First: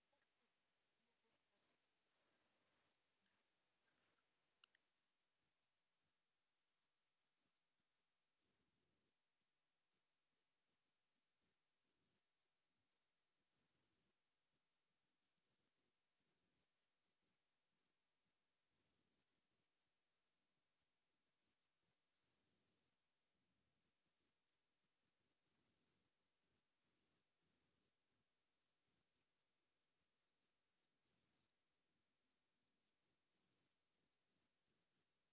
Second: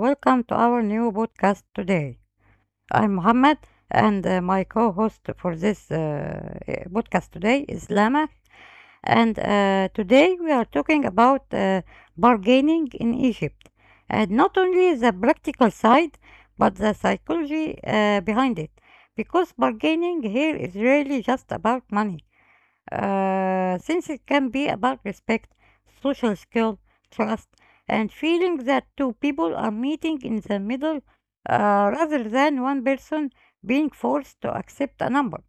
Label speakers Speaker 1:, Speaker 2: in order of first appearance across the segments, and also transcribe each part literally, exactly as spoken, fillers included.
Speaker 1: welcome to our new podcast today. I'm Mohammed, and uh, my co host for this uh, eh, podcast today is Lama. And uh, Today we are talking about uh, bargaining in Egypt, and not only the practical side, but the psychology uh, behind it. Because bargaining here is really just about money uh, since it can be about respect, social skill, trust, and feeling that two people are meeting in the middle uh, rather than one person being forced to accept a number.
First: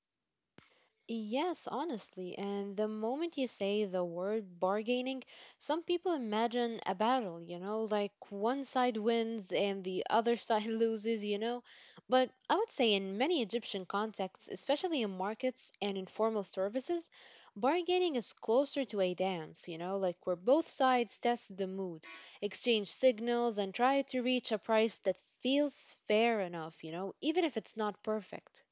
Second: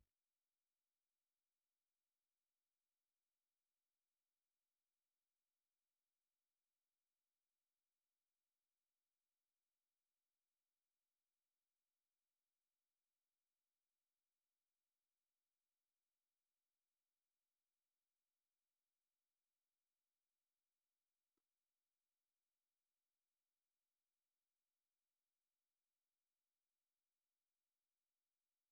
Speaker 2: Yes, honestly. And the moment you say the word bargaining, some people imagine a battle, you know, like one side wins and the other side loses, you know. But I would say in many Egyptian contexts, especially in markets and informal services, bargaining is closer to a dance, you know, like where both sides test the mood, exchange signals, and try to reach a price that feels fair enough, you know, even if it's not perfect.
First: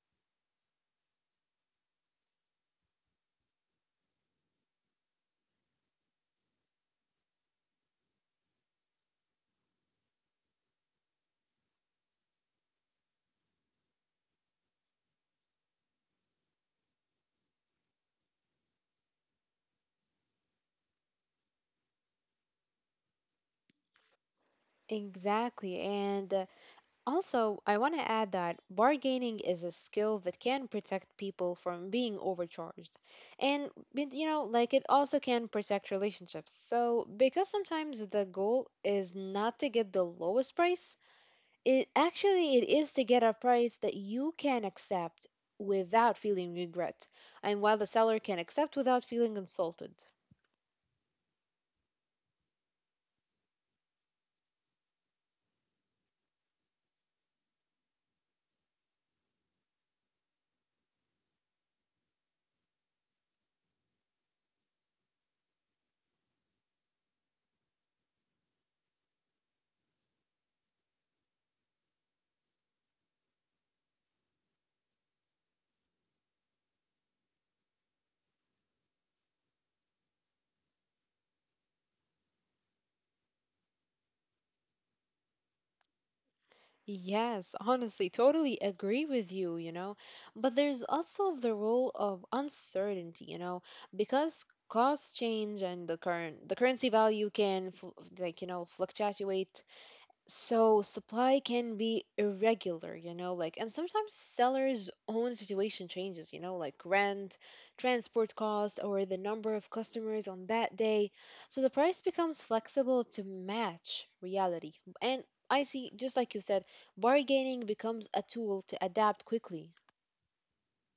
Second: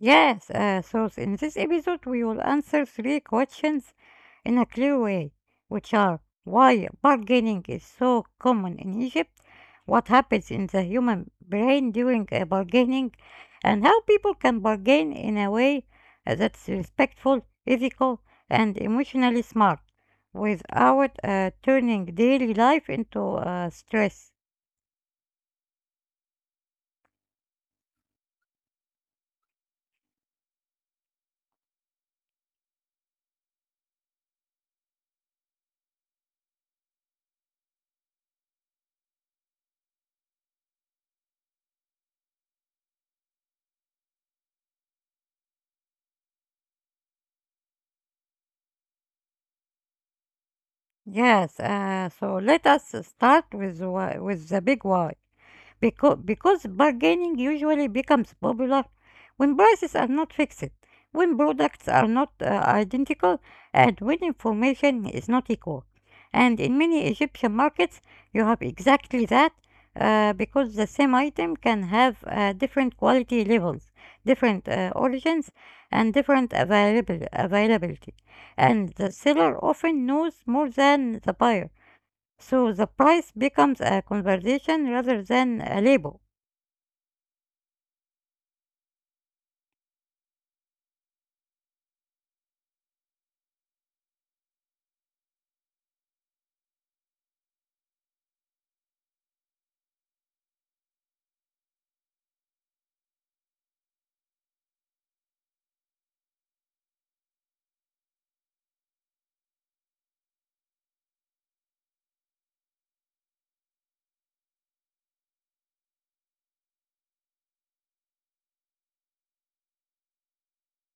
Speaker 1: Yes, uh, so in this episode, we will answer three questions in a clear way, which are why bargaining is so common in Egypt, what happens in the human brain during a bargaining, and how people can bargain in a way uh, that's respectful, ethical, and emotionally smart without uh, turning daily life into uh, stress.
Speaker 2: Exactly. And uh, Also, I want to add that bargaining is a skill that can protect people from being overcharged. And, but, you know, like it also can protect relationships. So, because sometimes the goal is not to get the lowest price, it actually it is to get a price that you can accept without feeling regret, and while the seller can accept without feeling insulted.
Speaker 1: Yes, uh, so let us start with wh- with the big why. Becau- because bargaining usually becomes popular when prices are not fixed, when products are not uh, identical, and when information is not equal. And in many Egyptian markets, you have exactly that uh, because the same item can have uh, different quality levels, different uh, origins, and different available- availability. And the seller often knows more than the buyer, so the price becomes a conversation rather than a label.
Speaker 2: Yes, honestly, totally agree with you, you know. But there's also the role of uncertainty, you know, because costs change, and the current the currency value can fl- like you know fluctuate, so supply can be irregular, you know, like, and sometimes sellers' own situation changes, you know, like rent, transport cost, or the number of customers on that day. So the price becomes flexible to match reality. And I see, just like you said, bargaining becomes a tool to adapt quickly.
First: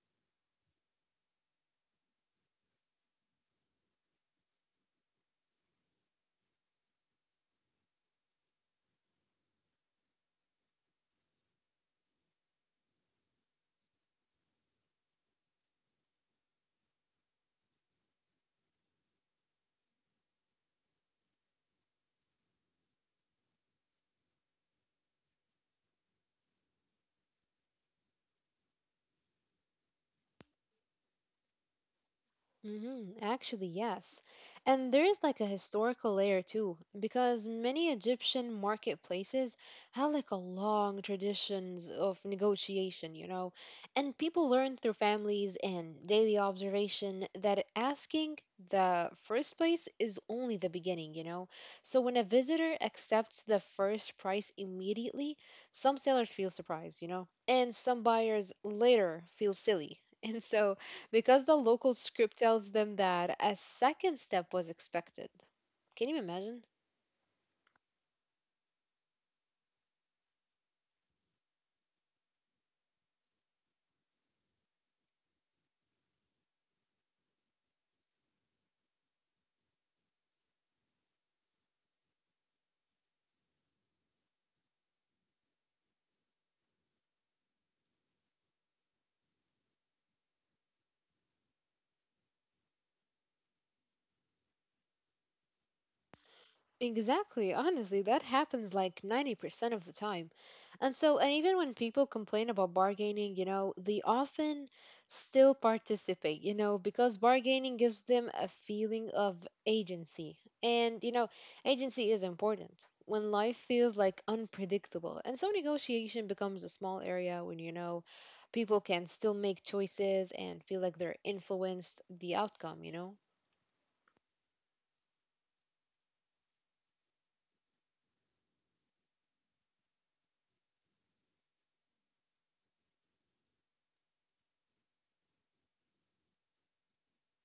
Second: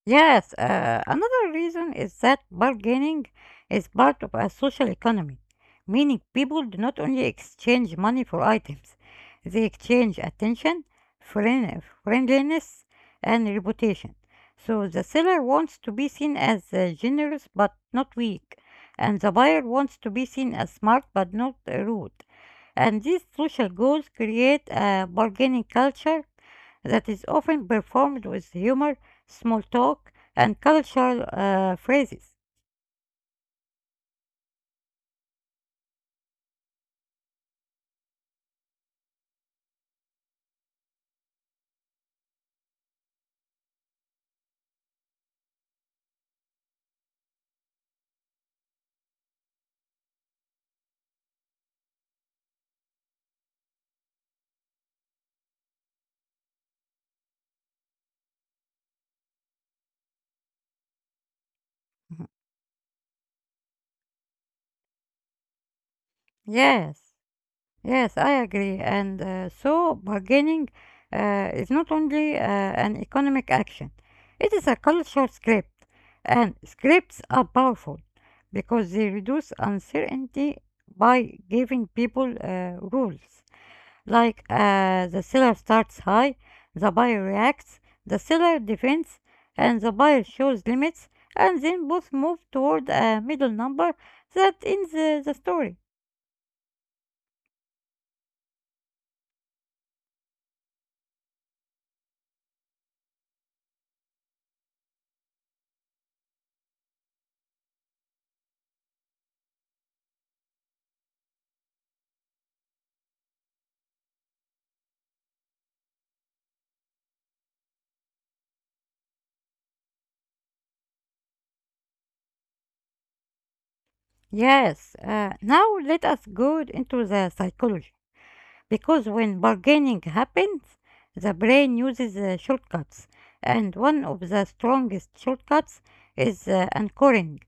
Speaker 1: Yes, uh, another reason is that bargaining is part of a social economy, meaning people do not only exchange money for items, they exchange attention, friend- friendliness, and reputation. So the seller wants to be seen as uh, generous but not weak, and the buyer wants to be seen as smart but not uh, rude. And these social goals create a bargaining culture that is often performed with humor, small talk, and cultural uh, phrases.
Speaker 2: hmm Actually, yes. And there is like a historical layer too, because many Egyptian marketplaces have like a long traditions of negotiation, you know, and people learn through families and daily observation that asking the first price is only the beginning, you know. So when a visitor accepts the first price immediately, some sellers feel surprised, you know, and some buyers later feel silly. And so, because the local
Speaker 1: Mhm.
Speaker 2: script tells them that a second step was expected. Can you imagine?
Speaker 1: Yes, yes, I agree. And uh, so bargaining uh, is not only uh, an economic action, it is a cultural script. And scripts are powerful because they reduce uncertainty by giving people uh, rules. Like, uh, the seller starts high, the buyer reacts, the seller defends, and the buyer shows limits, and then both move toward a middle number that ends uh, the story.
Speaker 2: Exactly. Honestly, that happens like ninety percent of the time. And so, and even when people complain about bargaining, you know, they often still participate, you know, because bargaining gives them a feeling of agency. And, you know, agency is important when life feels like unpredictable. And so, negotiation becomes a small area when, you know, people can still make choices and feel like they're influenced the outcome, you know?
Speaker 1: Yes, uh, now let us go into the psychology. Because when bargaining happens, the brain uses uh, shortcuts, and one of the strongest shortcuts is uh, anchoring,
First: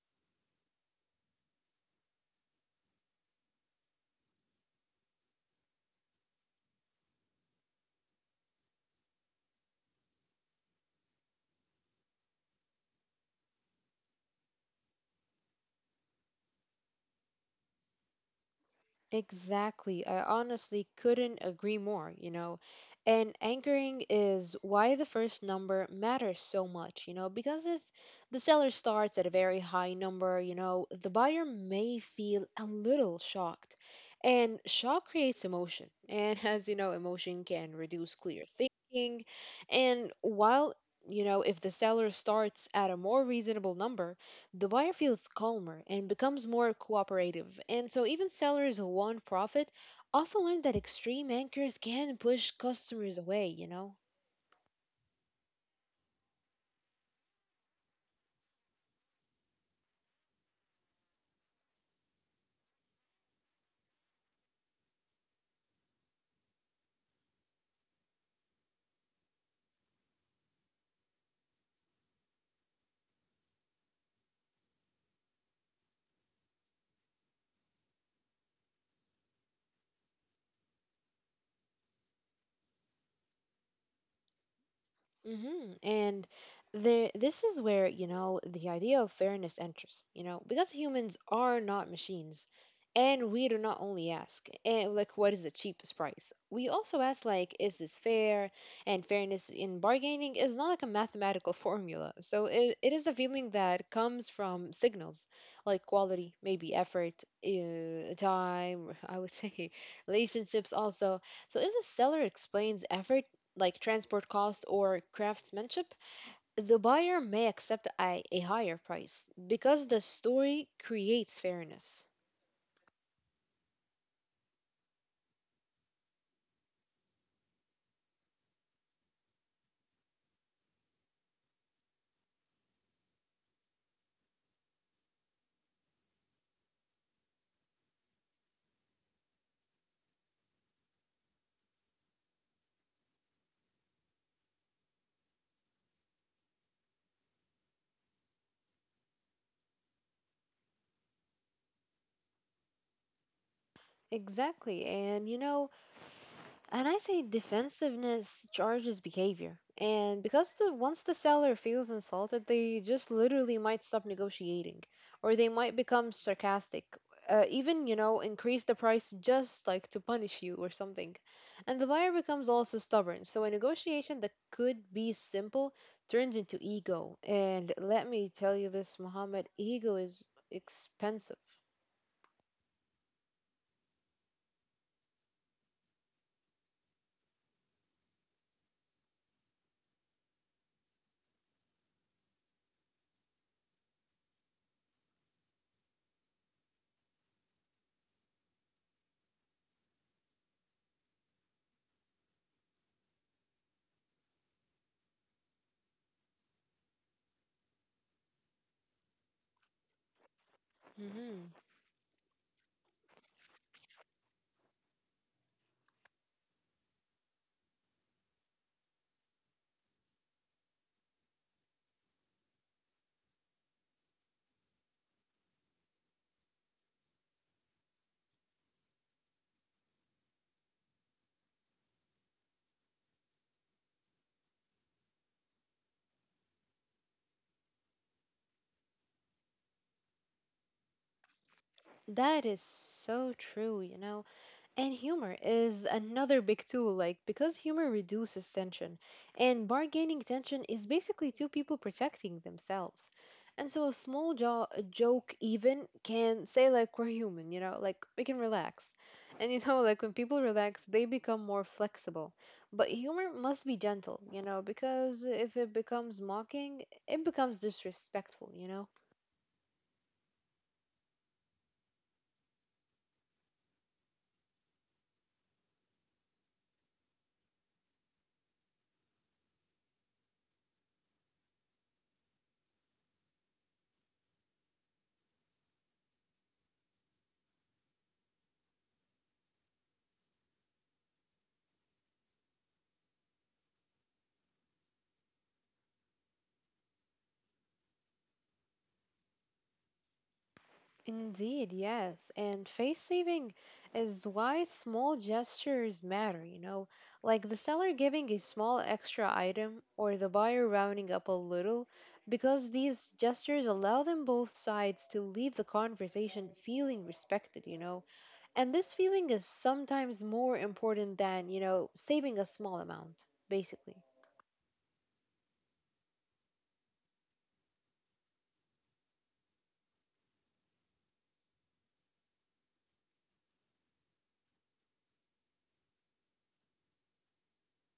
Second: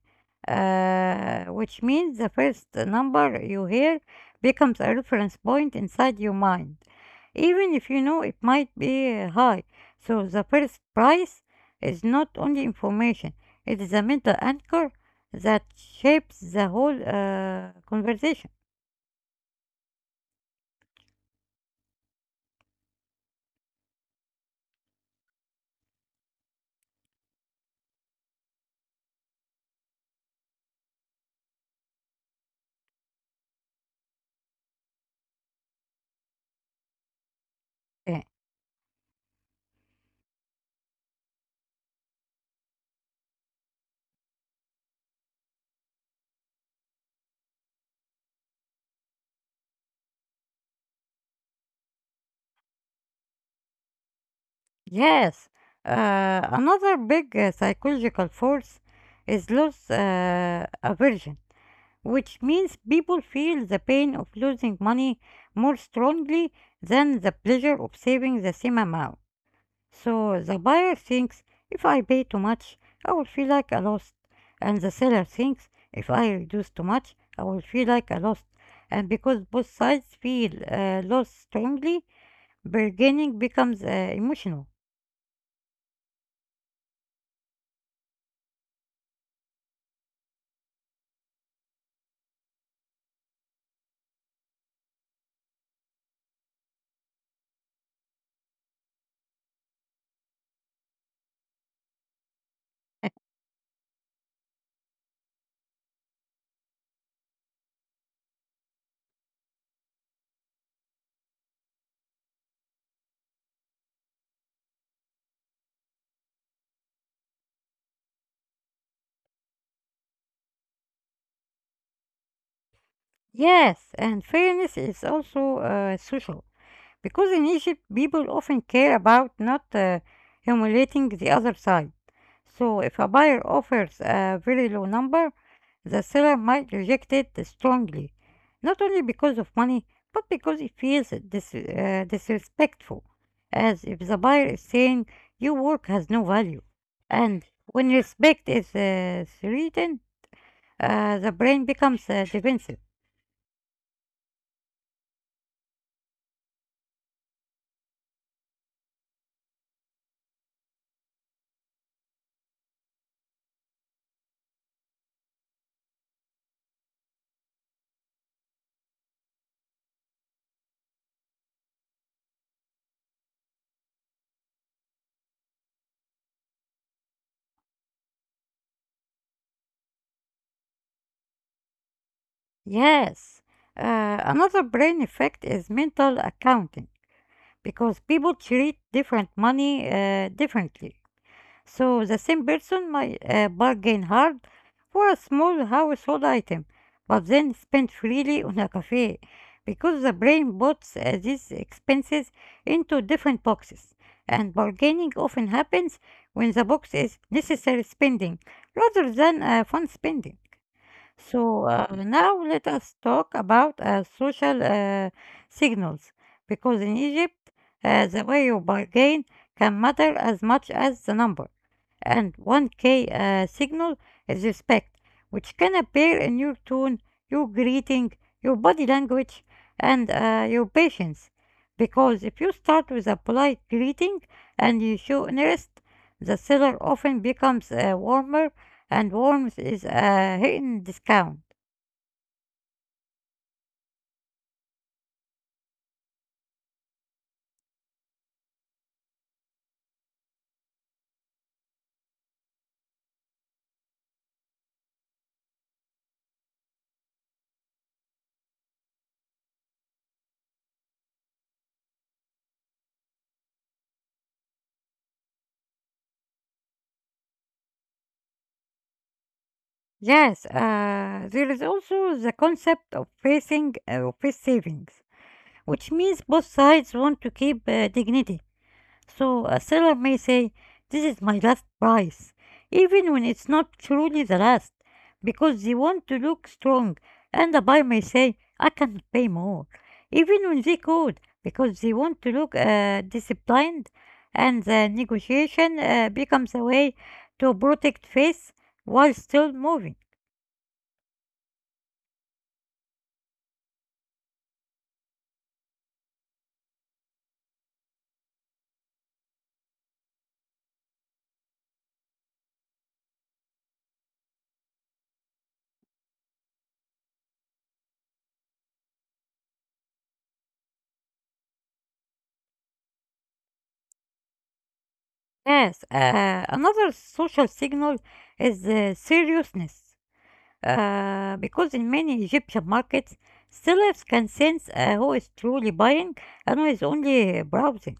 Speaker 1: uh, which means the first number you hear becomes a reference point inside your mind, even if you know it might be uh, high. So the first price is not only information, it is a mental anchor that shapes the whole uh, conversation.
Speaker 2: Exactly. I honestly couldn't agree more, you know. And anchoring is why the first number matters so much, you know, because if the seller starts at a very high number, you know, the buyer may feel a little shocked. And shock creates emotion. And as you know, emotion can reduce
Speaker 1: Yeah.
Speaker 2: clear thinking. And while, you know, if the seller starts at a more reasonable number, the buyer feels calmer and becomes more cooperative. And so, even sellers who want profit often learn that extreme anchors can push customers away, you know?
Speaker 1: Yes, uh, another big uh, psychological force is loss uh, aversion, which means people feel the pain of losing money more strongly than the pleasure of saving the same amount. So the buyer thinks, if I pay too much, I will feel like I lost. And the seller thinks, if I reduce too much, I will feel like I lost. And because both sides feel uh, loss strongly, bargaining becomes uh, emotional.
Speaker 2: Mm-hmm. And there, this is where, you know, the idea of fairness enters, you know, because humans are not machines. And we do not only ask, and like, what is the cheapest price? We also ask, like, is this fair? And fairness in bargaining is not like a mathematical formula. So it, it is a feeling that comes from signals like quality, maybe effort, uh, time, I would say relationships also. So if the seller explains effort, like transport cost or craftsmanship, the buyer may accept a, a higher price because the story creates fairness.
Speaker 1: Yes, and fairness is also uh, social, because in Egypt people often care about not uh, humiliating the other side. So if a buyer offers a very low number, the seller might reject it strongly, not only because of money, but because it feels dis- uh, disrespectful, as if the buyer is saying your work has no value. And when respect is uh, threatened, uh, the brain becomes uh, defensive.
Speaker 2: Exactly. And you know, and I say defensiveness charges behavior. And because the, once the seller feels insulted, they just literally might stop negotiating, or they might become sarcastic. Uh, even, you know, increase the price just like to punish you or something. And the buyer becomes also stubborn. So a negotiation that could be simple turns into ego. And let me tell you this, Muhammad, ego is expensive.
Speaker 1: Yes, uh, another brain effect is mental accounting, because people treat different money uh, differently. So the same person might uh, bargain hard for a small household item, but then spend freely on a cafe because the brain puts uh, these expenses into different boxes. And bargaining often happens when the box is necessary spending rather than uh, fun spending. So uh, now let us talk about uh, social uh, signals, because in Egypt, uh, the way you bargain can matter as much as the number, and one key uh, signal is respect, which can appear in your tone, your greeting, your body language, and uh, your patience. Because if you start with a polite greeting and you show interest, the seller often becomes uh, warmer, and warmth is a hidden discount.
Speaker 2: That is so true, you know. And humor is another big tool, like, because humor reduces tension. And bargaining tension is basically two people protecting themselves. And so a small jo- a joke, even, can say, like, we're human, you know, like, we can relax. And, you know, like, when people relax, they become more flexible. But humor must be gentle, you know, because if it becomes mocking, it becomes disrespectful, you know?
Speaker 1: Yes, uh, there is also the concept of facing uh, face savings, which means both sides want to keep uh, dignity. So a seller may say, "This is my last price," even when it's not truly the last, because they want to look strong, and the buyer may say, "I can't pay more," even when they could, because they want to look uh, disciplined, and the negotiation uh, becomes a way to protect face while still moving.
Speaker 2: Indeed, yes. And face saving is why small gestures matter, you know, like the seller giving a small extra item or the buyer rounding up a little, because these gestures allow them both sides to leave the conversation feeling respected, you know. And this feeling is sometimes more important than, you know, saving a small amount, basically.
Speaker 1: Yes, uh, another social signal is uh, seriousness. Uh, because in many Egyptian markets, sellers can sense uh, who is truly buying and who is only browsing.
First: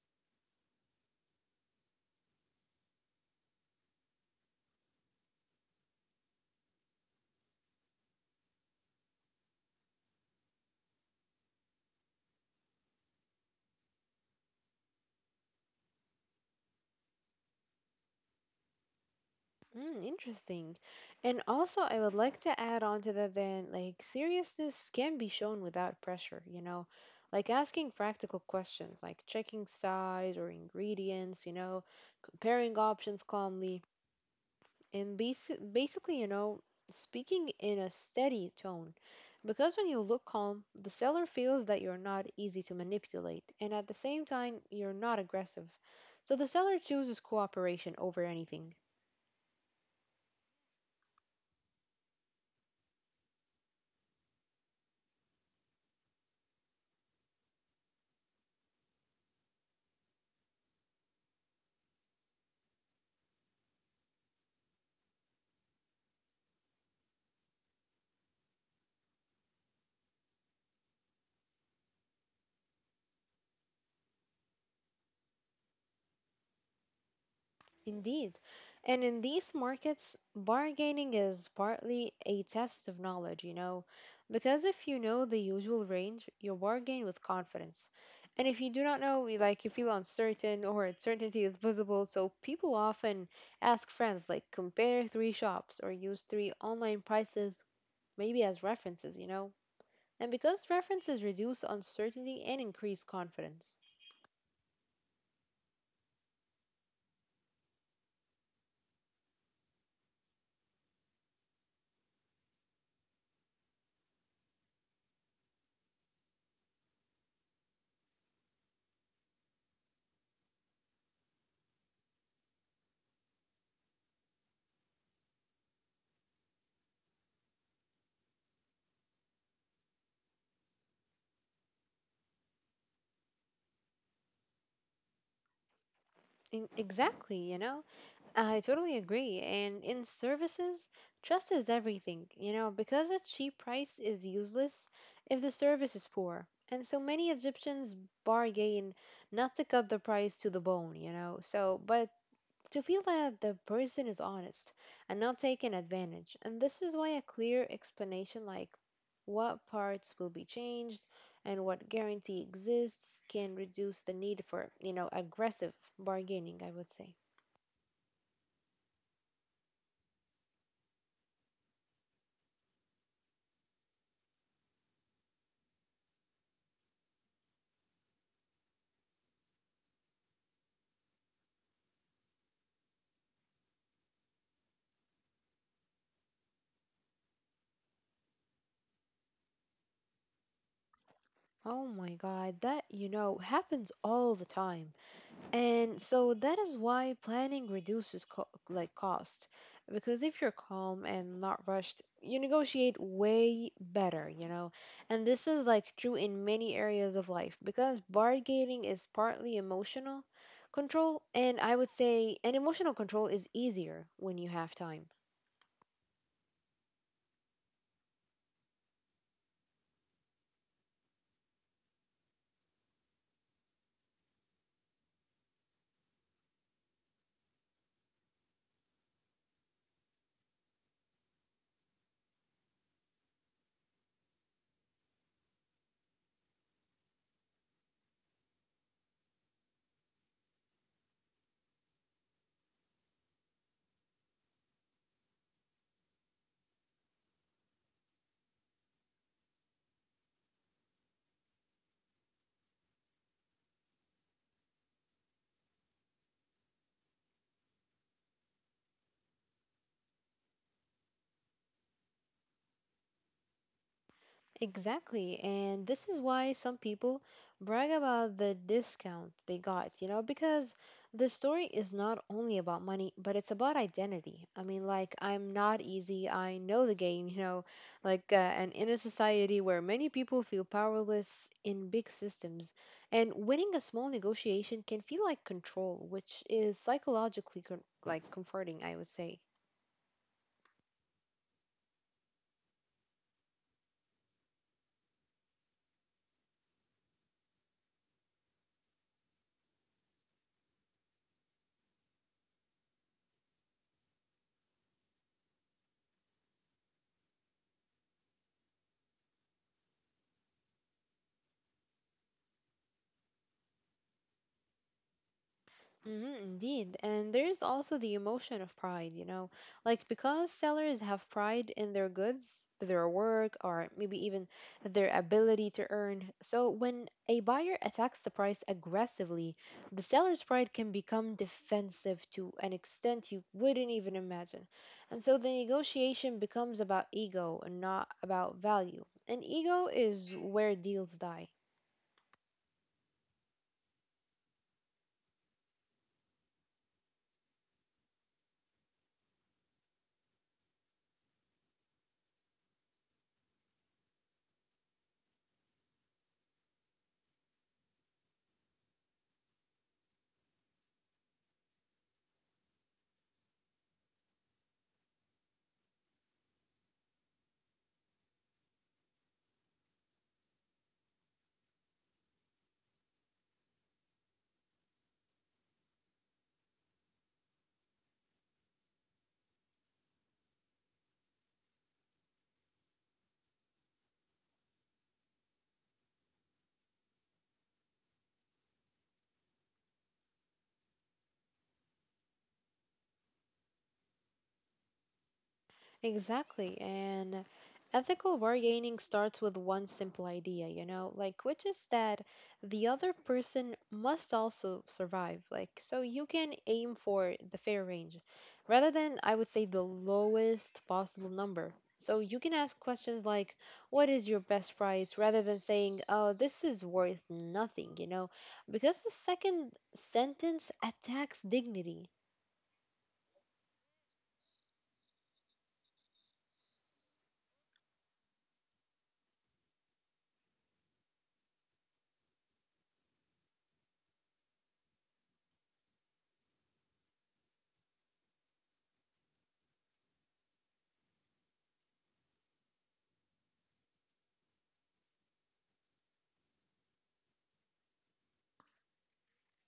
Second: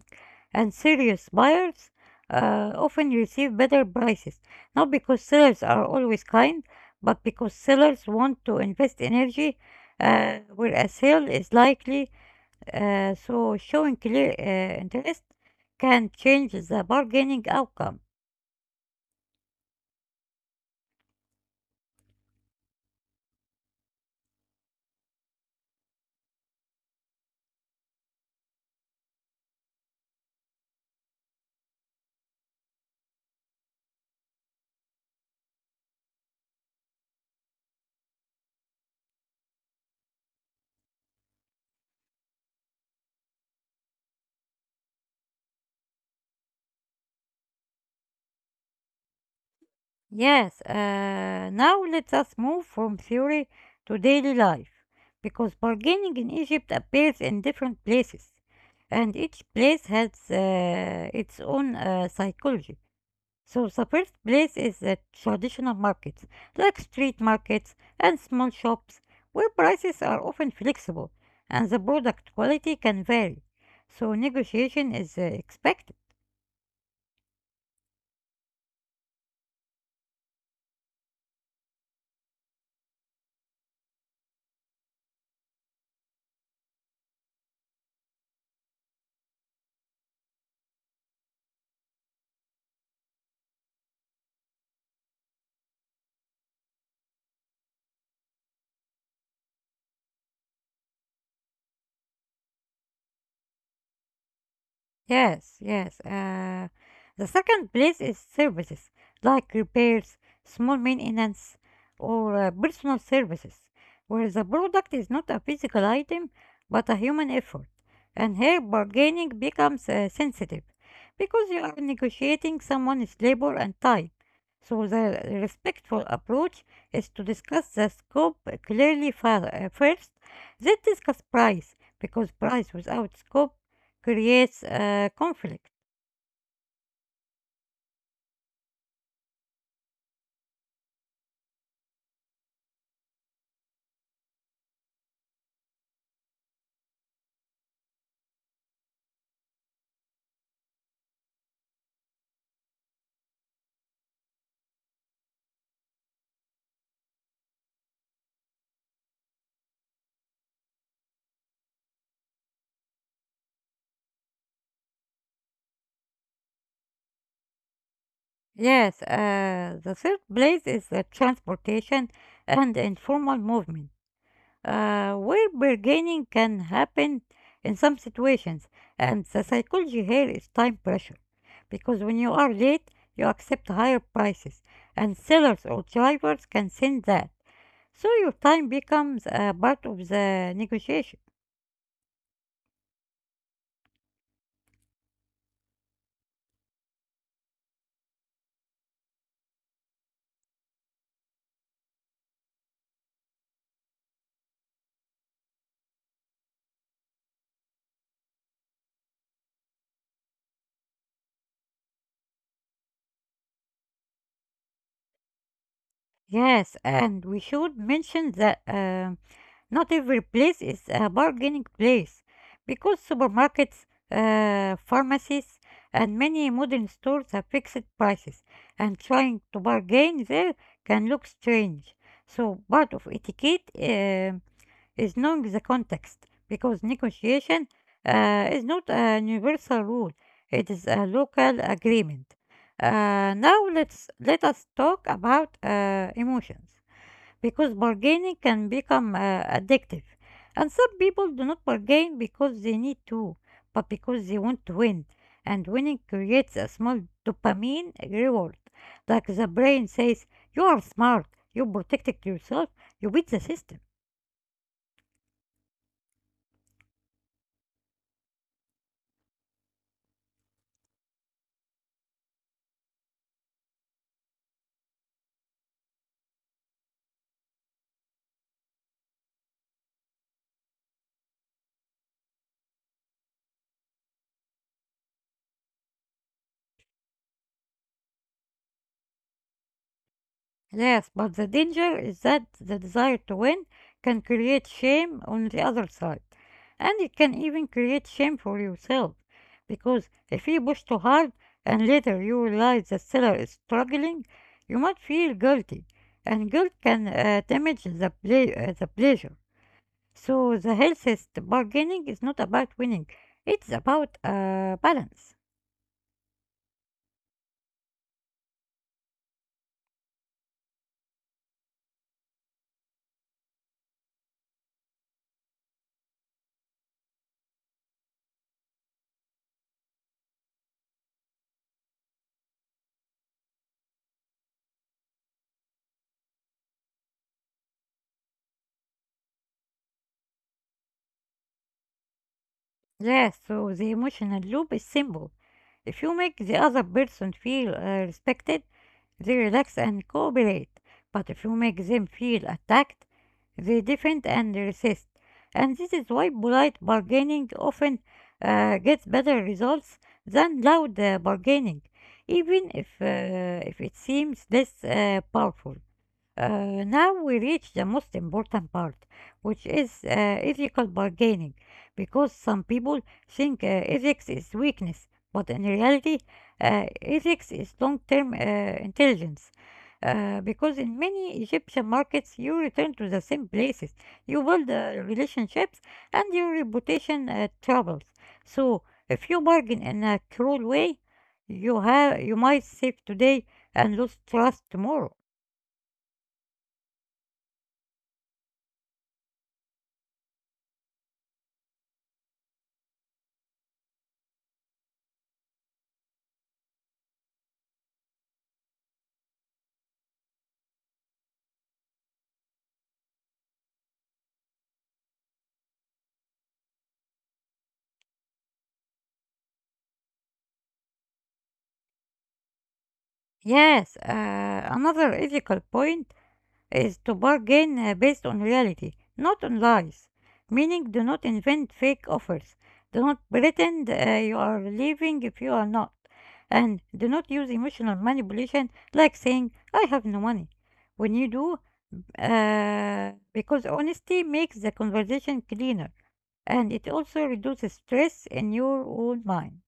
Speaker 1: And serious buyers uh, often receive better prices, not because sellers are always kind, but because sellers want to invest energy uh, where a sale is likely, uh, so showing clear uh, interest can change the bargaining outcome.
Speaker 2: Mm, interesting. And also, I would like to add on to that then, like, seriousness can be shown without pressure, you know, like asking practical questions, like checking size or ingredients, you know, comparing options calmly, and basi- basically, you know, speaking in a steady tone. Because when you look calm, the seller feels that you're not easy to manipulate, and at the same time, you're not aggressive. So the seller chooses cooperation over anything.
Speaker 1: Yes, uh, now let us move from theory to daily life, because bargaining in Egypt appears in different places, and each place has uh, its own uh, psychology. So the first place is the traditional markets, like street markets and small shops, where prices are often flexible and the product quality can vary. So negotiation is uh, expected.
Speaker 2: Indeed. And in these markets, bargaining is partly a test of knowledge, you know, because if you know the usual range, you bargain with confidence. And if you do not know, you- like you feel uncertain, or uncertainty is visible, so people often ask friends, like compare three shops or use three online prices, maybe as references, you know. And because references reduce uncertainty and increase confidence.
Speaker 1: Yes, yes. Uh, the second place is services like repairs, small maintenance, or uh, personal services, where the product is not a physical item but a human effort. And here bargaining becomes uh, sensitive, because you are negotiating someone's labor and time. So the respectful approach is to discuss the scope clearly fir- uh, first, then discuss price, because price without scope creates uh, conflict.
Speaker 2: In- exactly, you know. I totally agree. And in services, trust is everything, you know, because a cheap price is useless if the service is poor. And so many Egyptians bargain not to cut the price to the bone, you know, so, but to feel that the person is honest and not taken advantage. And this is why a clear explanation, like what parts will be changed and what guarantee exists, can reduce the need for, you know, aggressive bargaining, I would say.
Speaker 1: Yes, uh, the third place is the transportation and informal movement, uh, where bargaining can happen in some situations. And the psychology here is time pressure, because when you are late, you accept higher prices, and sellers or drivers can send that. So your time becomes a part of the negotiation.
Speaker 2: Oh my God, that, you know, happens all the time. And so that is why planning reduces co like cost. Because if you're calm and not rushed, you negotiate way better, you know. And this is like true in many areas of life, because bargaining is partly emotional control, and I would say an emotional control is easier when you have time.
Speaker 1: Yes, and we should mention that. um Not every place is a bargaining place, because supermarkets, uh, pharmacies, and many modern stores have fixed prices, and trying to bargain there can look strange. So part of etiquette um, is knowing the context, because negotiation uh, is not a universal rule, it is a local agreement. Uh, now let's let us talk about uh, emotions, because bargaining can become uh, addictive. And some people do not bargain because they need to, but because they want to win. And winning creates a small dopamine reward. Like the brain says, "You are smart, you protected yourself, you beat the system."
Speaker 2: Exactly, and this is why some people brag about the discount they got, you know, because the story is not only about money, but it's about identity. I mean, like, I'm not easy, I know the game, you know, like, uh, and in a society where many people feel powerless in big systems, and winning a small negotiation can feel like control, which is psychologically, con- like, comforting, I would say.
Speaker 1: Yes, but the danger is that the desire to win can create shame on the other side, and it can even create shame for yourself. Because if you push too hard and later you realize the seller is struggling, you might feel guilty, and guilt can uh, damage the, play, uh, the pleasure. So the healthiest bargaining is not about winning, it's about uh, balance.
Speaker 2: Mhm, indeed. And there's also the emotion of pride, you know, like, because sellers have pride in their goods, their work, or maybe even their ability to earn. So when a buyer attacks the price aggressively, the seller's pride can become defensive to an extent you wouldn't even imagine. And so the negotiation becomes about ego and not about value. And ego is where deals die.
Speaker 1: Yes, so the emotional loop is simple. If you make the other person feel uh, respected, they relax and cooperate. But if you make them feel attacked, they defend and resist. And this is why polite bargaining often uh, gets better results than loud uh, bargaining, even if, uh, if it seems less uh, powerful. Uh, now we reach the most important part, which is uh, ethical bargaining, because some people think uh, ethics is weakness, but in reality, uh, ethics is long term uh, intelligence. Uh, because in many Egyptian markets, you return to the same places, you build uh, relationships, and your reputation uh, travels. So, if you bargain in a cruel way, you have you might save today and lose trust tomorrow.
Speaker 2: Exactly. And ethical bargaining starts with one simple idea, you know, like, which is that the other person must also survive. Like, so you can aim for the fair range rather than, I would say, the lowest possible number. So you can ask questions like, "What is your best price?" rather than saying, "Oh, this is worth nothing, you know, because the second sentence attacks dignity.
Speaker 1: Yes, uh, another ethical point is to bargain uh, based on reality, not on lies. Meaning, do not invent fake offers. Do not pretend uh, you are leaving if you are not. And do not use emotional manipulation like saying, "I have no money," when you do, uh, because honesty makes the conversation cleaner, and it also reduces stress in your own mind.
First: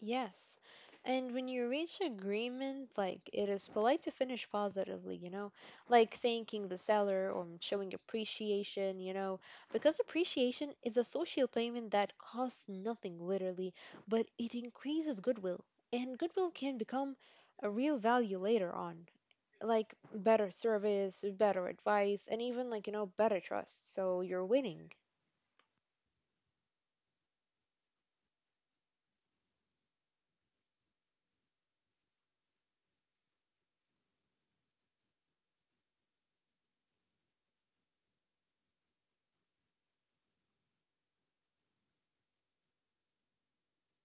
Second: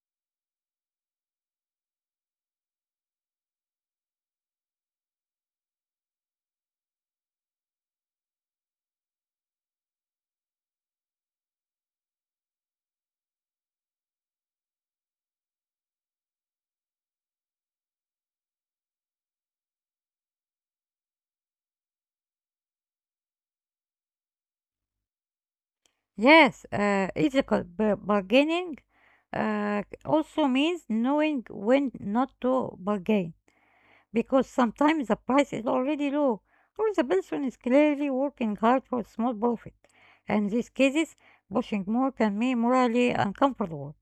Speaker 2: Yes. And when you reach agreement, like, it is polite to finish positively, you know, like thanking the seller or showing appreciation, you know, because appreciation is a social payment that costs nothing literally, but it increases goodwill. And goodwill can become a real value later on, like better service, better advice, and even like, you know, better trust. So you're winning.
Speaker 1: Yes, uh, ethical bar- bargaining uh, also means knowing when not to bargain, because sometimes the price is already low or the person is clearly working hard for a small profit. And in these cases, pushing more can be morally uncomfortable.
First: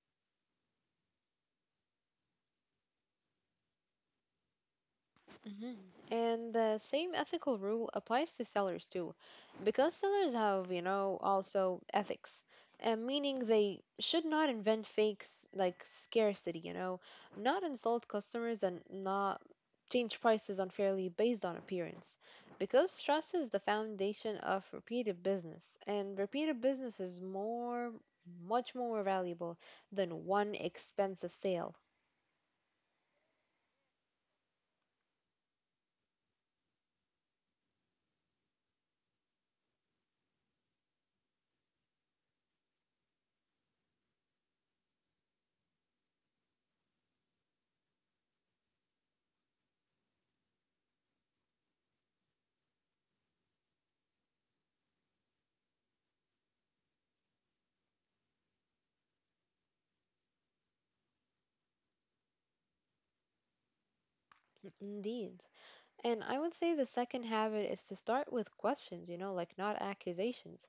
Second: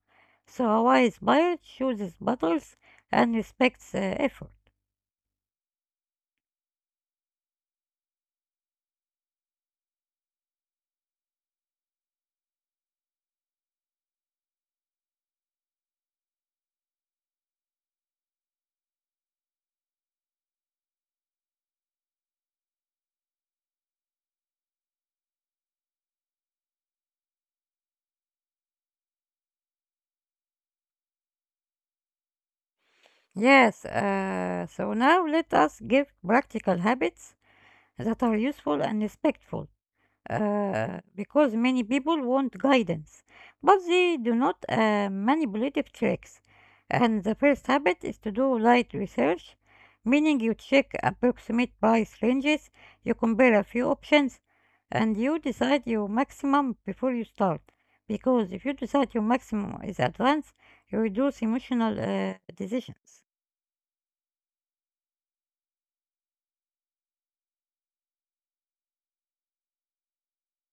Speaker 1: So a wise buyer chooses battles and respects uh, effort.
Speaker 2: Mhm. And the same ethical rule applies to sellers too, because sellers have, you know, also, ethics, uh, meaning they should not invent fakes like scarcity, you know, not insult customers, and not change prices unfairly based on appearance, because trust is the foundation of repeated business, and repeated business is more, much more valuable than one expensive sale.
Speaker 1: Yes, uh, so now let us give practical habits that are useful and respectful, uh, because many people want guidance, but they do not uh, manipulative tricks. And the first habit is to do light research, meaning you check approximate price ranges, you compare a few options, and you decide your maximum before you start. Because if you decide your maximum is advanced, you reduce emotional uh, decisions.
Speaker 2: Indeed. And I would say the second habit is to start with questions, you know, like, not accusations.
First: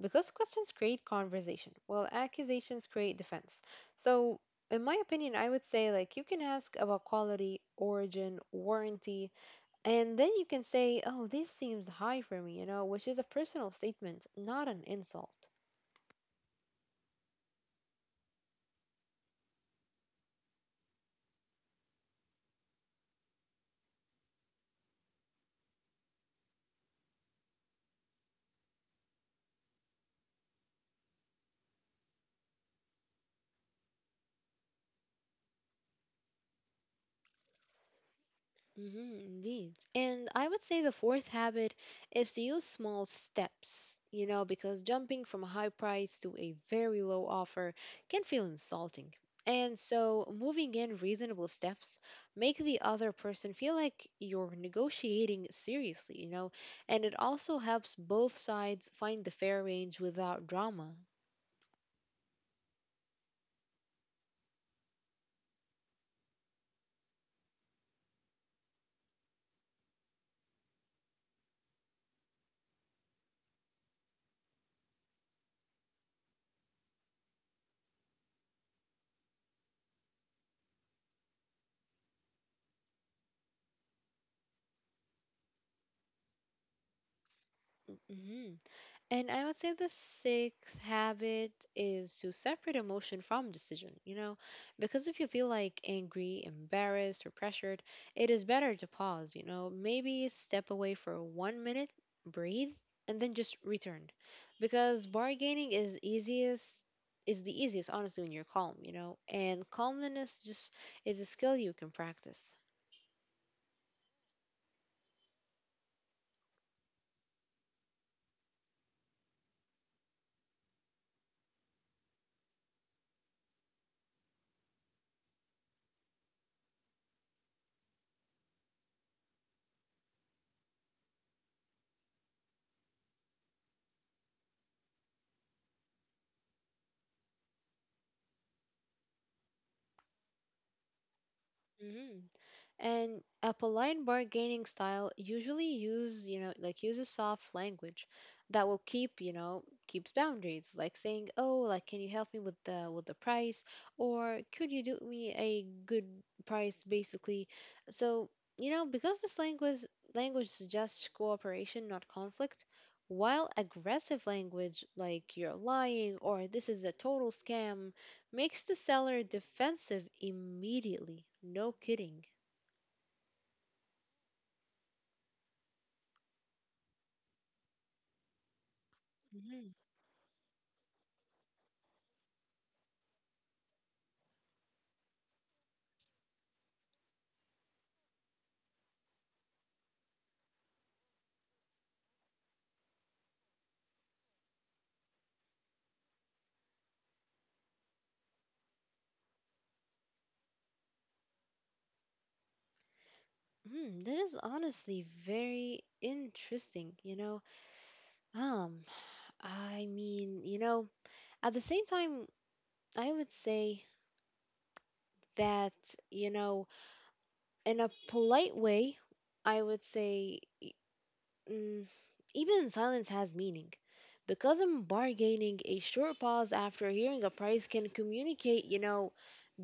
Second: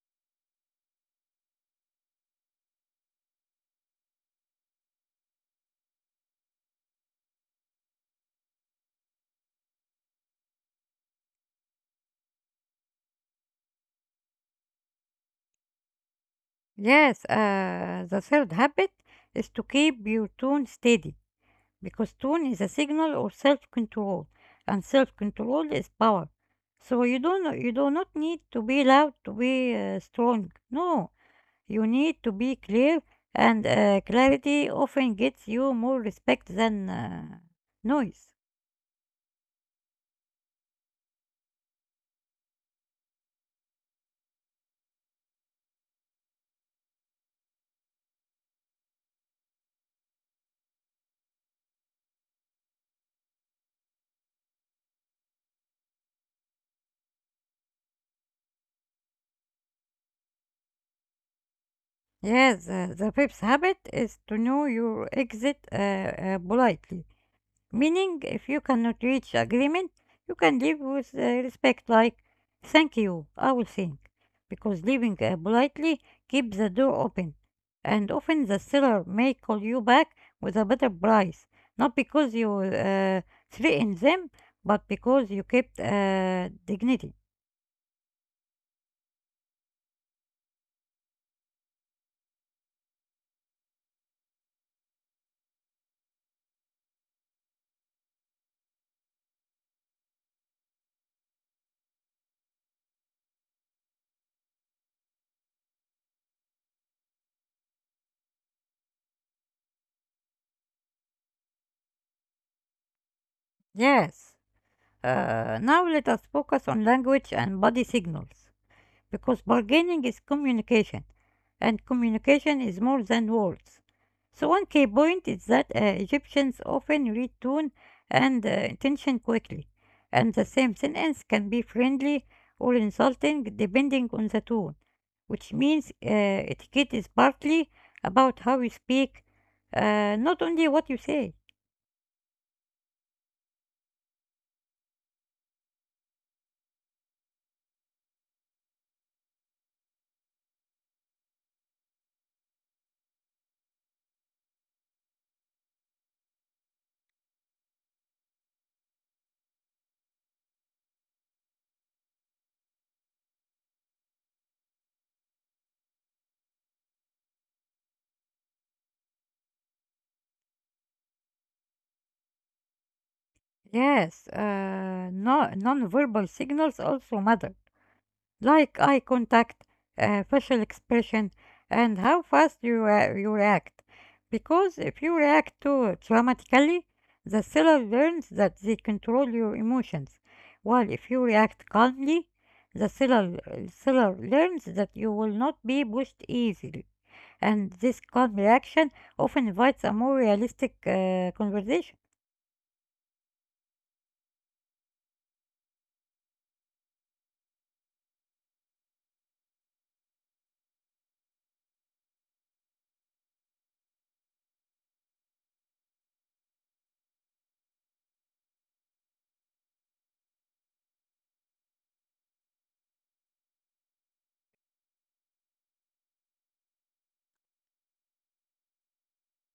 Speaker 2: Because questions create conversation, while accusations create defense. So, in my opinion, I would say, like, you can ask about quality, origin, warranty, and then you can say, "Oh, this seems high for me, you know, which is a personal statement, not an insult.
Speaker 1: Yes, uh, the third habit is to keep your tone steady because tone is a signal or self-control, and self-control is power. So you don't you do not need to be loud to be uh, strong. No, you need to be clear, and uh, clarity often gets you more respect than uh, noise.
Speaker 2: Mhm, indeed. And I would say the fourth habit is to use small steps, you know, because jumping from a high price to a very low offer can feel insulting. And so moving in reasonable steps make the other person feel like you're negotiating seriously, you know, and it also helps both sides find the fair range without drama.
Speaker 1: Yes, uh, the fifth habit is to know your exit uh, uh, politely. Meaning, if you cannot reach agreement, you can leave with uh, respect, like, thank you, I will think. Because leaving uh, politely keeps the door open. And often the seller may call you back with a better price, not because you uh, threatened them, but because you kept uh, dignity.
Speaker 2: Mhm. And I would say the sixth habit is to separate emotion from decision, you know, because if you feel like angry, embarrassed, or pressured, it is better to pause, you know, maybe step away for one minute, breathe, and then just return. Because bargaining is easiest is the easiest honestly when you're calm, you know, and calmness just is a skill you can practice.
Speaker 1: Yes. Uh, now let us focus on language and body signals. Because bargaining is communication, and communication is more than words. So, one key point is that uh, Egyptians often read tone and uh, intention quickly, and the same sentence can be friendly or insulting depending on the tone, which means uh, etiquette is partly about how you speak, uh, not only what you say.
Speaker 2: Mhm. And a polite bargaining style usually use you know like uses soft language that will keep you know keeps boundaries, like saying, oh, like, can you help me with the with the price, or could you do me a good price basically? So, you know because this language language suggests cooperation, not conflict, while aggressive language like, you're lying, or, this is a total scam, makes the seller defensive immediately. No kidding.
Speaker 1: Yes, uh, no, non-verbal signals also matter like eye contact,
Speaker 2: Mhm.
Speaker 1: uh, facial expression, and how fast you, uh, you react. Because if you react too dramatically, the seller learns that they control your emotions, while if you react calmly, the seller, seller learns that you will not be pushed easily. And this calm reaction often invites a more realistic uh, conversation.
Speaker 2: Mm, that is honestly very interesting, you know. Um, I mean, you know, at the same time, I would say that, you know, in a polite way, I would say e- mm, even silence has meaning. Because in bargaining, a short pause after hearing a price can communicate, you know,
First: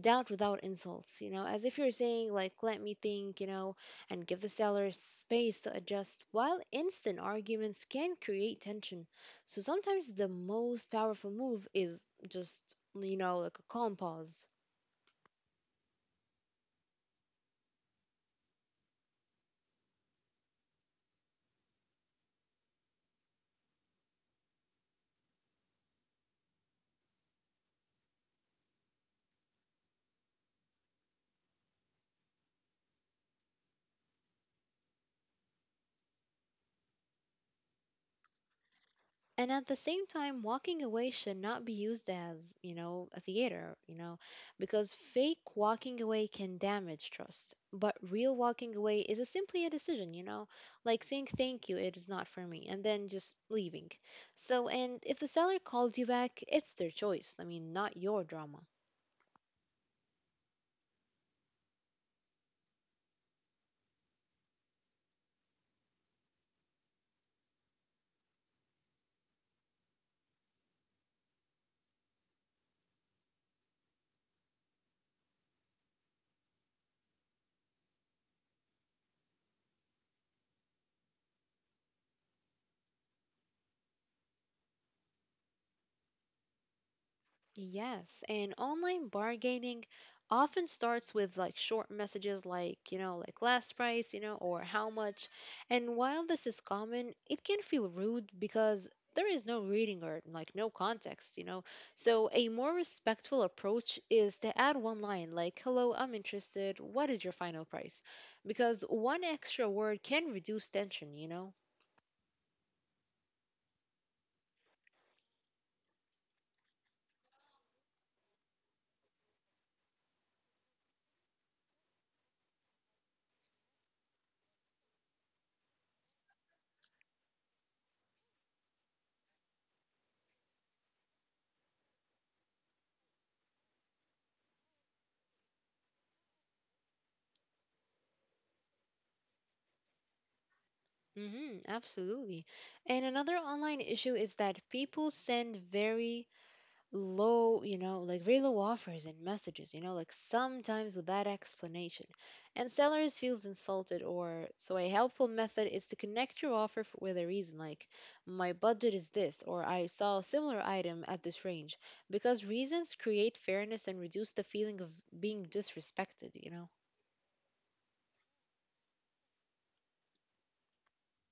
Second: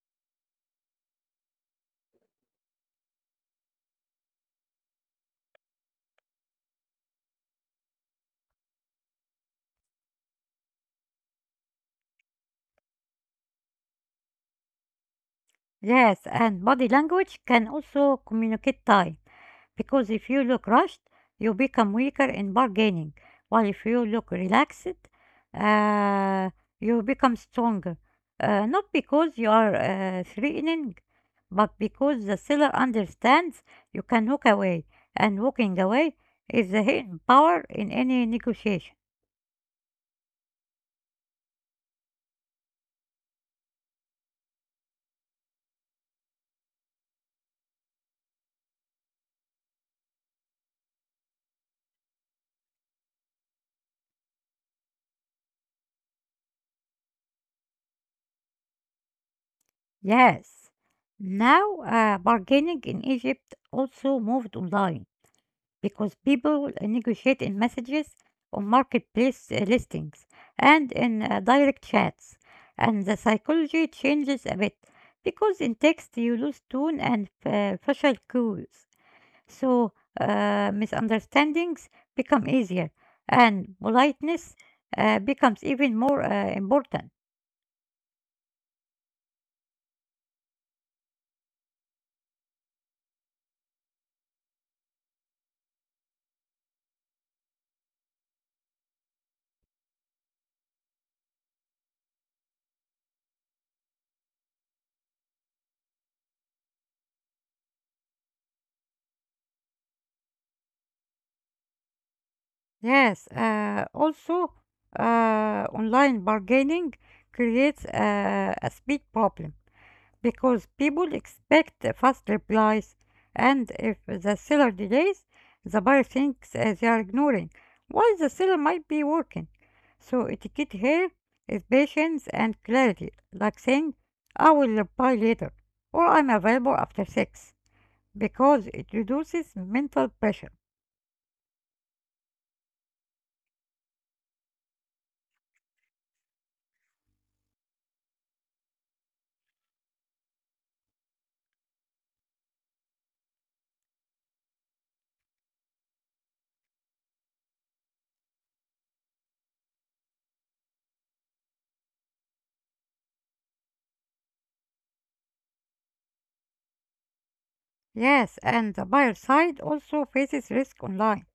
Speaker 2: doubt without insults, you know, as if you're saying, like, let me think, you know, and give the seller space to adjust, while instant arguments can create tension. So sometimes the most powerful move is just, you know, like a calm pause.
Speaker 1: Yes, and body language can also communicate time, because if you look rushed, you become weaker in bargaining, while if you look relaxed, uh, you become stronger. Uh, not because you are uh, threatening, but because the seller understands you can walk away, and walking away is the hidden power in any negotiation.
Speaker 2: And at the same time, walking away should not be used as, you know, a theater, you know, because fake walking away can damage trust. But real walking away is a simply a decision, you know, like saying, thank you, it is not for me, and then just leaving. So, and if the seller calls you back, it's their choice. I mean, not your drama.
Speaker 1: Yes. Now, uh, bargaining in Egypt also moved online, because people negotiate in messages on marketplace uh, listings and in uh, direct chats. And the psychology changes a bit because in text you lose tone and uh, facial cues. So uh, misunderstandings become easier and politeness uh, becomes even more uh, important.
Speaker 2: Yes, and online bargaining often starts with like short messages like, you know, like last price, you know, or how much. And while this is common, it can feel rude because there is no reading or like no context, you know. So a more respectful approach is to add one line like, "Hello, I'm interested. What is your final price?" Because one extra word can reduce tension, you know.
Speaker 1: Yes, uh, also uh, online bargaining creates uh, a speed problem because people expect fast replies, and if the seller delays, the buyer thinks uh, they are ignoring, while the seller might be working. So, etiquette here is patience and clarity, like saying, I will reply later, or I'm available after six, because it reduces mental pressure.
Speaker 2: Mhm, absolutely. And another online issue is that people send very low, you know, like very low offers and messages, you know, like sometimes without explanation. And sellers feels insulted, or so a helpful method is to connect your offer f- with a reason, like, my budget is this, or, I saw a similar item at this range, because reasons create fairness and reduce the feeling of being disrespected, you know.
Speaker 1: Yes, and the buyer side also faces risk online,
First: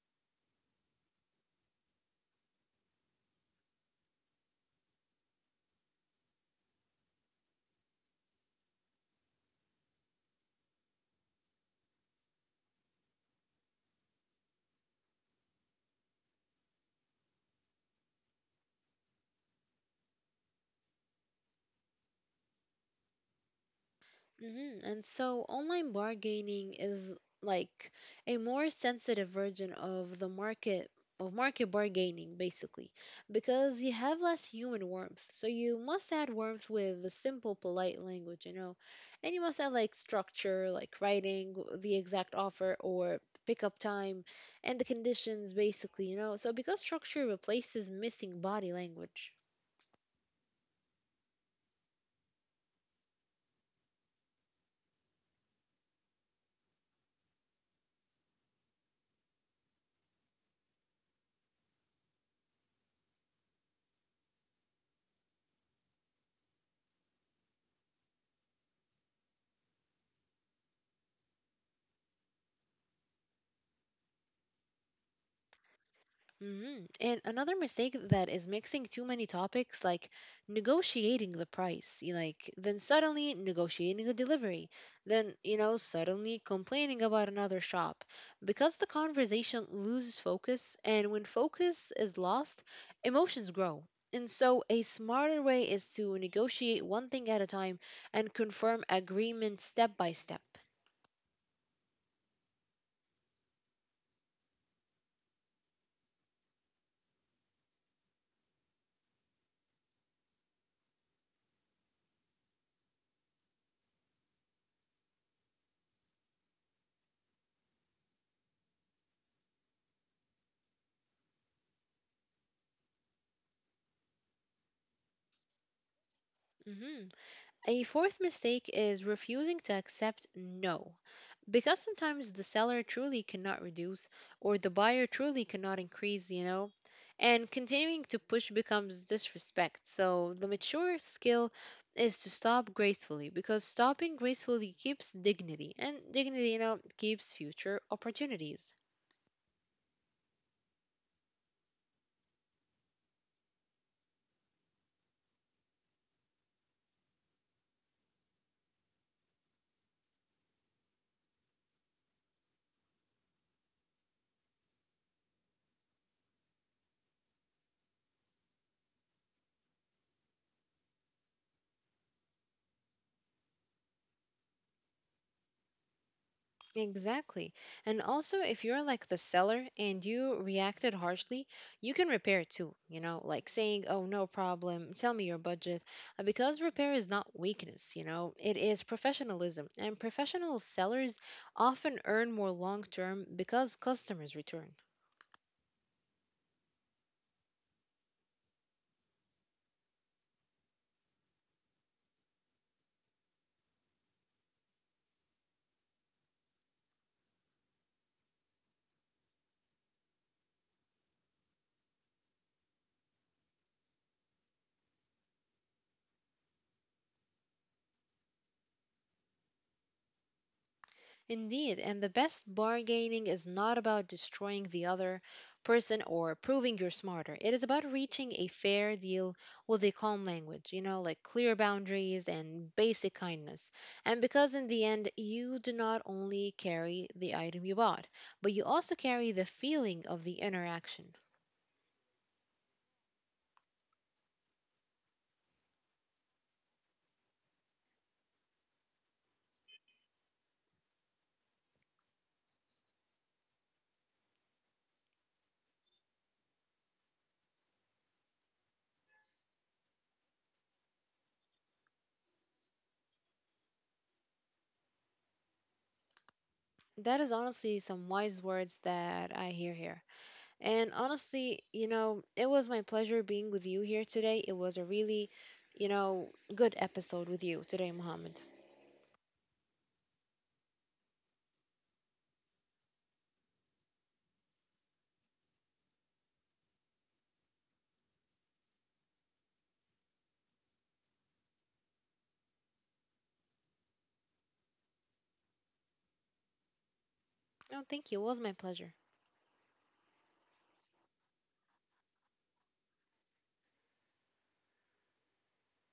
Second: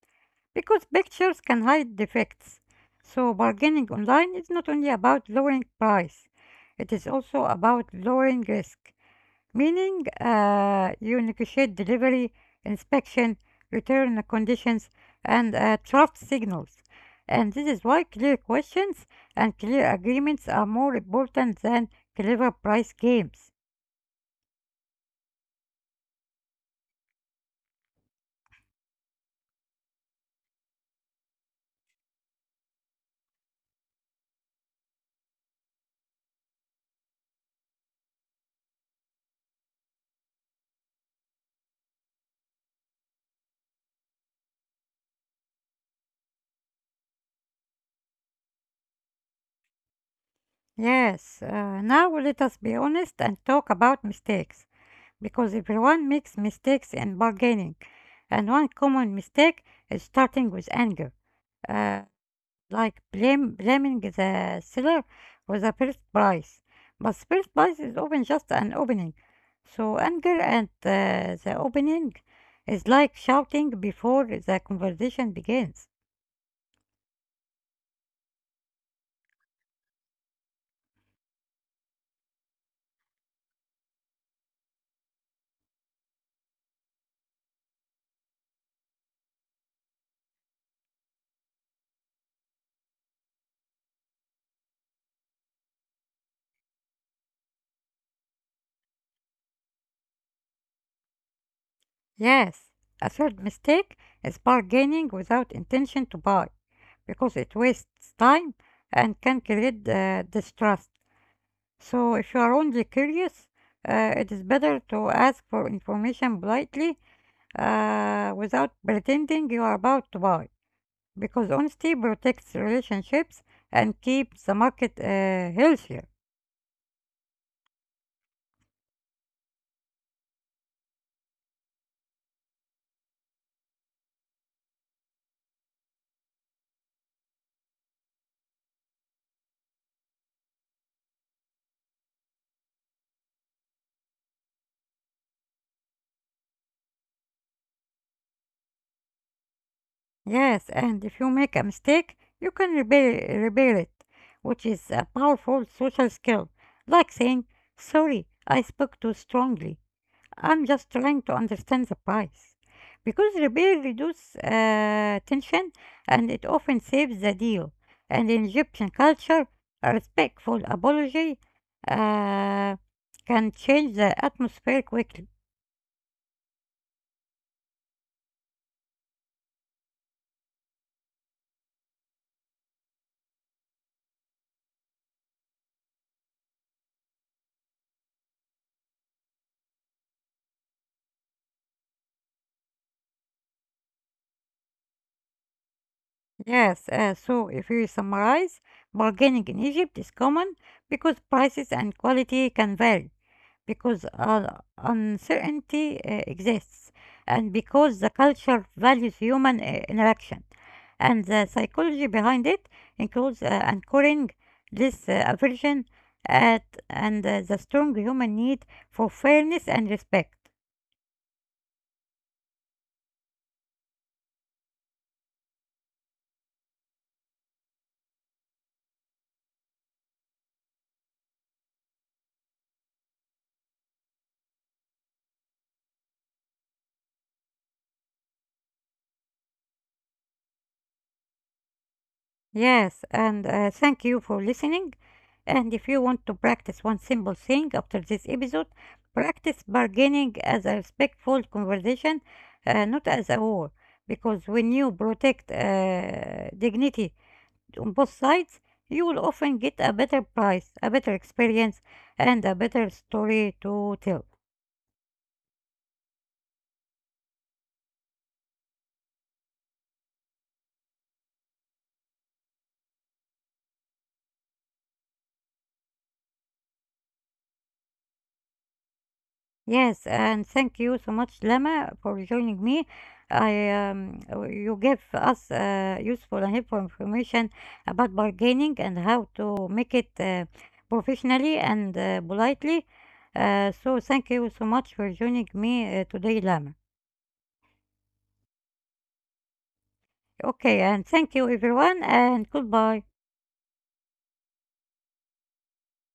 Speaker 1: because pictures can hide defects. So bargaining online is not only about lowering price, it is also about lowering risk, meaning uh, you negotiate delivery, inspection, return conditions, and uh, draft signals. And this is why clear questions and clear agreements are more important than clever price games.
Speaker 2: hmm And so online bargaining is like a more sensitive version of the market of market bargaining, basically, because you have less human warmth, so you must add warmth with the simple polite language you know and you must add like structure, like writing w- the exact offer or pickup time and the conditions, basically you know so because structure replaces missing body language.
Speaker 1: Yes, uh, now let us be honest and talk about mistakes, because everyone makes mistakes in bargaining, and one common mistake is starting with anger, uh, like blame, blaming the seller for the first price. But first price is often just an opening, so anger and uh, the opening is like shouting before the conversation begins.
Speaker 2: Mhm. And another mistake that is mixing too many topics, like negotiating the price, you like then suddenly negotiating the delivery, then, you know, suddenly complaining about another shop, because the conversation loses focus, and when focus is lost, emotions grow. And so, a smarter way is to negotiate one thing at a time and confirm agreement step by step.
Speaker 1: Yes, a third mistake is bargaining without intention to buy, because it wastes time and can create uh, distrust. So if you are only curious, uh, it is better to ask for information politely uh, without pretending you are about to buy, because honesty protects relationships and keeps the market uh, healthier.
Speaker 2: Mhm. A fourth mistake is refusing to accept no, because sometimes the seller truly cannot reduce or the buyer truly cannot increase, you know, and continuing to push becomes disrespect. So the mature skill is to stop gracefully, because stopping gracefully keeps dignity, and dignity, you know, keeps future opportunities.
Speaker 1: Yes, and if you make a mistake, you can repair, repair it, which is a powerful social skill, like saying, sorry, I spoke too strongly. I'm just trying to understand the price. Because repair reduces uh, tension and it often saves the deal. And in Egyptian culture, a respectful apology uh, can change the atmosphere quickly.
Speaker 2: Exactly. And also, if you're like the seller and you reacted harshly, you can repair too, you know, like saying, oh, no problem, tell me your budget. Uh, Because repair is not weakness, you know, it is professionalism. And professional sellers often earn more long term because customers return.
Speaker 1: Yes, uh, so if we summarize, bargaining in Egypt is common because prices and quality can vary, because uh, uncertainty uh, exists and because the culture values human uh, interaction. And the psychology behind it includes uh, anchoring this uh, aversion at and uh, the strong human need for fairness and respect.
Speaker 2: Indeed, and the best bargaining is not about destroying the other person or proving you're smarter. It is about reaching a fair deal with a calm language, you know, like clear boundaries and basic kindness. And because in the end, you do not only carry the item you bought, but you also carry the feeling of the interaction.
Speaker 1: Yes, and uh, thank you for listening. And if you want to practice one simple thing after this episode, practice bargaining as a respectful conversation, uh, not as a war. Because when you protect uh, dignity on both sides, you will often get a better price, a better experience, and a better story to tell.
Speaker 2: That is honestly some wise words that I hear here. And honestly, you know, it was my pleasure being with you here today. It was a really, you know, good episode with you today, Mohammed.
Speaker 1: Yes, and thank you so much, Lama, for joining me. I um, You gave us uh, useful and helpful information about bargaining and how to make it uh, professionally and uh, politely. Uh, so thank you so much for joining me uh, today, Lama.
Speaker 2: No, thank you. It was my pleasure.
Speaker 1: Okay, and thank you everyone, and goodbye.